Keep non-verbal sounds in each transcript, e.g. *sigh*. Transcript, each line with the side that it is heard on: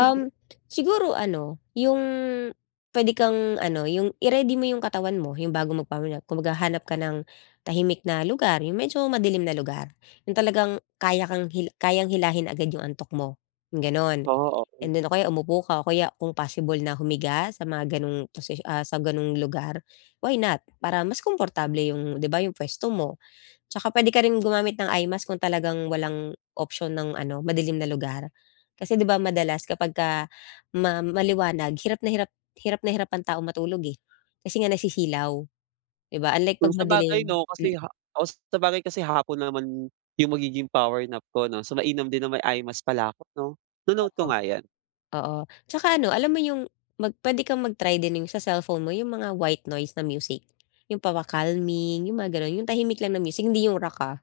left: Um, siguro ano, yung pwede kang ano, yung i-ready mo yung katawan mo. Yung bago mag-power nap, kumbaga, hanap ka ng tahimik na lugar, yung medyo madilim na lugar. Yung talagang kaya kang hila kayang hilahin agad yung antok mo, ganon.
right: Oo.
left: And
right: Okey.
left: then, o kaya umupo ka, o kaya kung possible na humiga, sa mga ganong position ah sa ganong lugar, why not? Para mas komportable yung 'di ba yung pwesto mo. Tsaka pwede ka rin gumamit ng eye mask kung talagang walang option ng ano, madilim na lugar. Kasi 'di ba, madalas, kapag ka ma maliwanag, hirap na hirap hirap na hirap ang taong matulog, eh, kasi nga nasisilaw. 'Di ba, unlike 'pag
right: Kung sabagay,
left: madilim.
right: 'no?
left: Hmm.
right: Kasi ha os, sabagay kasi hapon naman yung magiging power nap ko, 'no? So, mainam din na may eye mask pala ako, 'no? Ino-note
left: Oo.
right: ko nga yan.
left: Oo, tsaka ano, alam mo yun mag pwede kang mag-try din yung sa cellphone mo, yung mga white noise na music. Yung pampa-calming, yung mga ganun. Yung tahimik lang na music, hindi yung rock ah.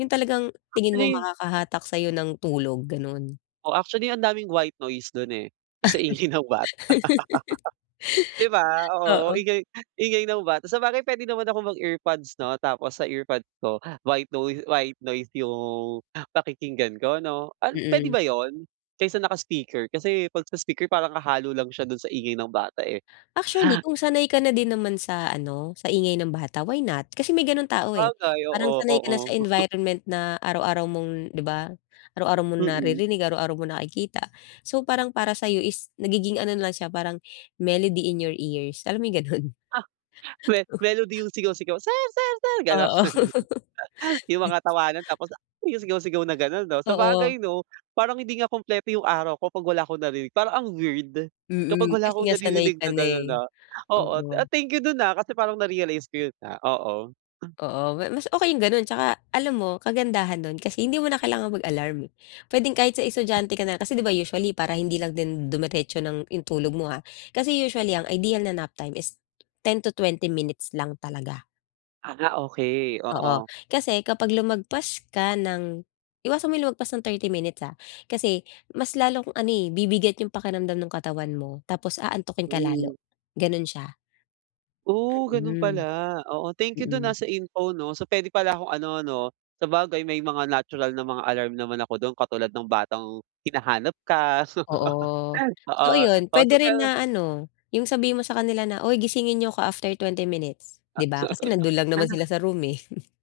left: Yung talagang tingin mo
right: Actually
left: makakahatak sayo ng tulog, ganon.
right: Oo. Actually, ang daming white noise dun, eh, kasi ingay ng bata.
left: *laughs*
right: *laughs* Di ba? Oo,
left: Oo.
right: ingay ingay ng bata. Sabagay, pwede naman akong mag-earpods 'no? Tapos sa earpods ko, white noise white noise yung pakikinggan ko, 'no? An pwede
left: Mm.
right: ba yun? Kaysa naka speaker. Kasi 'pag sa speaker parang hahalo lang siya dun sa ingay ng bata eh.
left: Actually,
right: Ha
left: kung sanay ka na din naman sa ano, sa ingay ng bata, why not? Kasi may ganong tao, eh.
right: Sabagay,
left: Parang
right: oo
left: sanay ka
right: oo.
left: na sa
right: Gusto
left: environment na araw-araw mong 'di ba? Araw-araw mong
right: Mm.
left: naririnig, araw-araw mo nakikita. So, parang para sayo is nagiging ano lang siya, parang melody in your ears. Alam mo yung ganun?
right: Ah *chuckles* me melody
left: *chuckles*
right: yung sigaw-sigaw, sir-sir sir ganon.
left: Oo. *laughs*
right: *chuckles* Yung
left: Ge
right: mga tawanan tapos, ah, yung sigaw-sigaw na ganon, 'no?
left: Oo.
right: Sabagay, 'no? Parang hindi nga kumpleto yung araw ko pag wala akong narinig, parang ang weird, kapag
left: Mm,
right: wala
left: kasi
right: akong
left: nga sanay
right: naririnig
left: ka
right: na
left: na,
right: ganon
left: eh.
right: na oo. Ah,
left: Oo.
right: thank you dun, ah, kasi parang narealize ko yun na oo.
left: Oo. Ma mas okay yung ganon. Tsaka alam mo, kagandahan dun kasi hindi mo na kailangang mag-alarm, eh. Pwedeng kahit sa estudyante ka na. Kasi, 'di ba, usually para hindi lang din dumiretso ng yung tulog mo ha. Kasi usually, ang ideal na nap time is 10 to 20 minutes lang talaga.
right: Ah, okey.
left: Oo.
right: Oo.
left: Kasi kapag lumagpas ka ng iwasan mo yung lumagpas ng 30 minutes ha. Kasi mas lalong ano, eh, bibigat yung pakiramdam ng katawan mo tapos aantukin ka
right: Hmm.
left: lalo, ganon siya.
right: Oh, ganun pala.
left: Mhm.
right: Oo, thank you dun,
left: Mm.
right: ah, sa info, 'no? So, pwede pala akong ano, 'no? Sabagay, may mga natural na mga alarm naman ako dun katulad ng batang hinahanap ka so
left: Oo. So,
right: oo.
left: ayun
right: So,
left: pwede rin
right: pero
left: na ano, yung sabihin mo sa kanila na, "Uy gisingin niyo ako after twenty 20 minutes," 'di
right: At
left: ba? Kasi nandun lang naman
right: sa
left: sila sa room eh. *chuckles*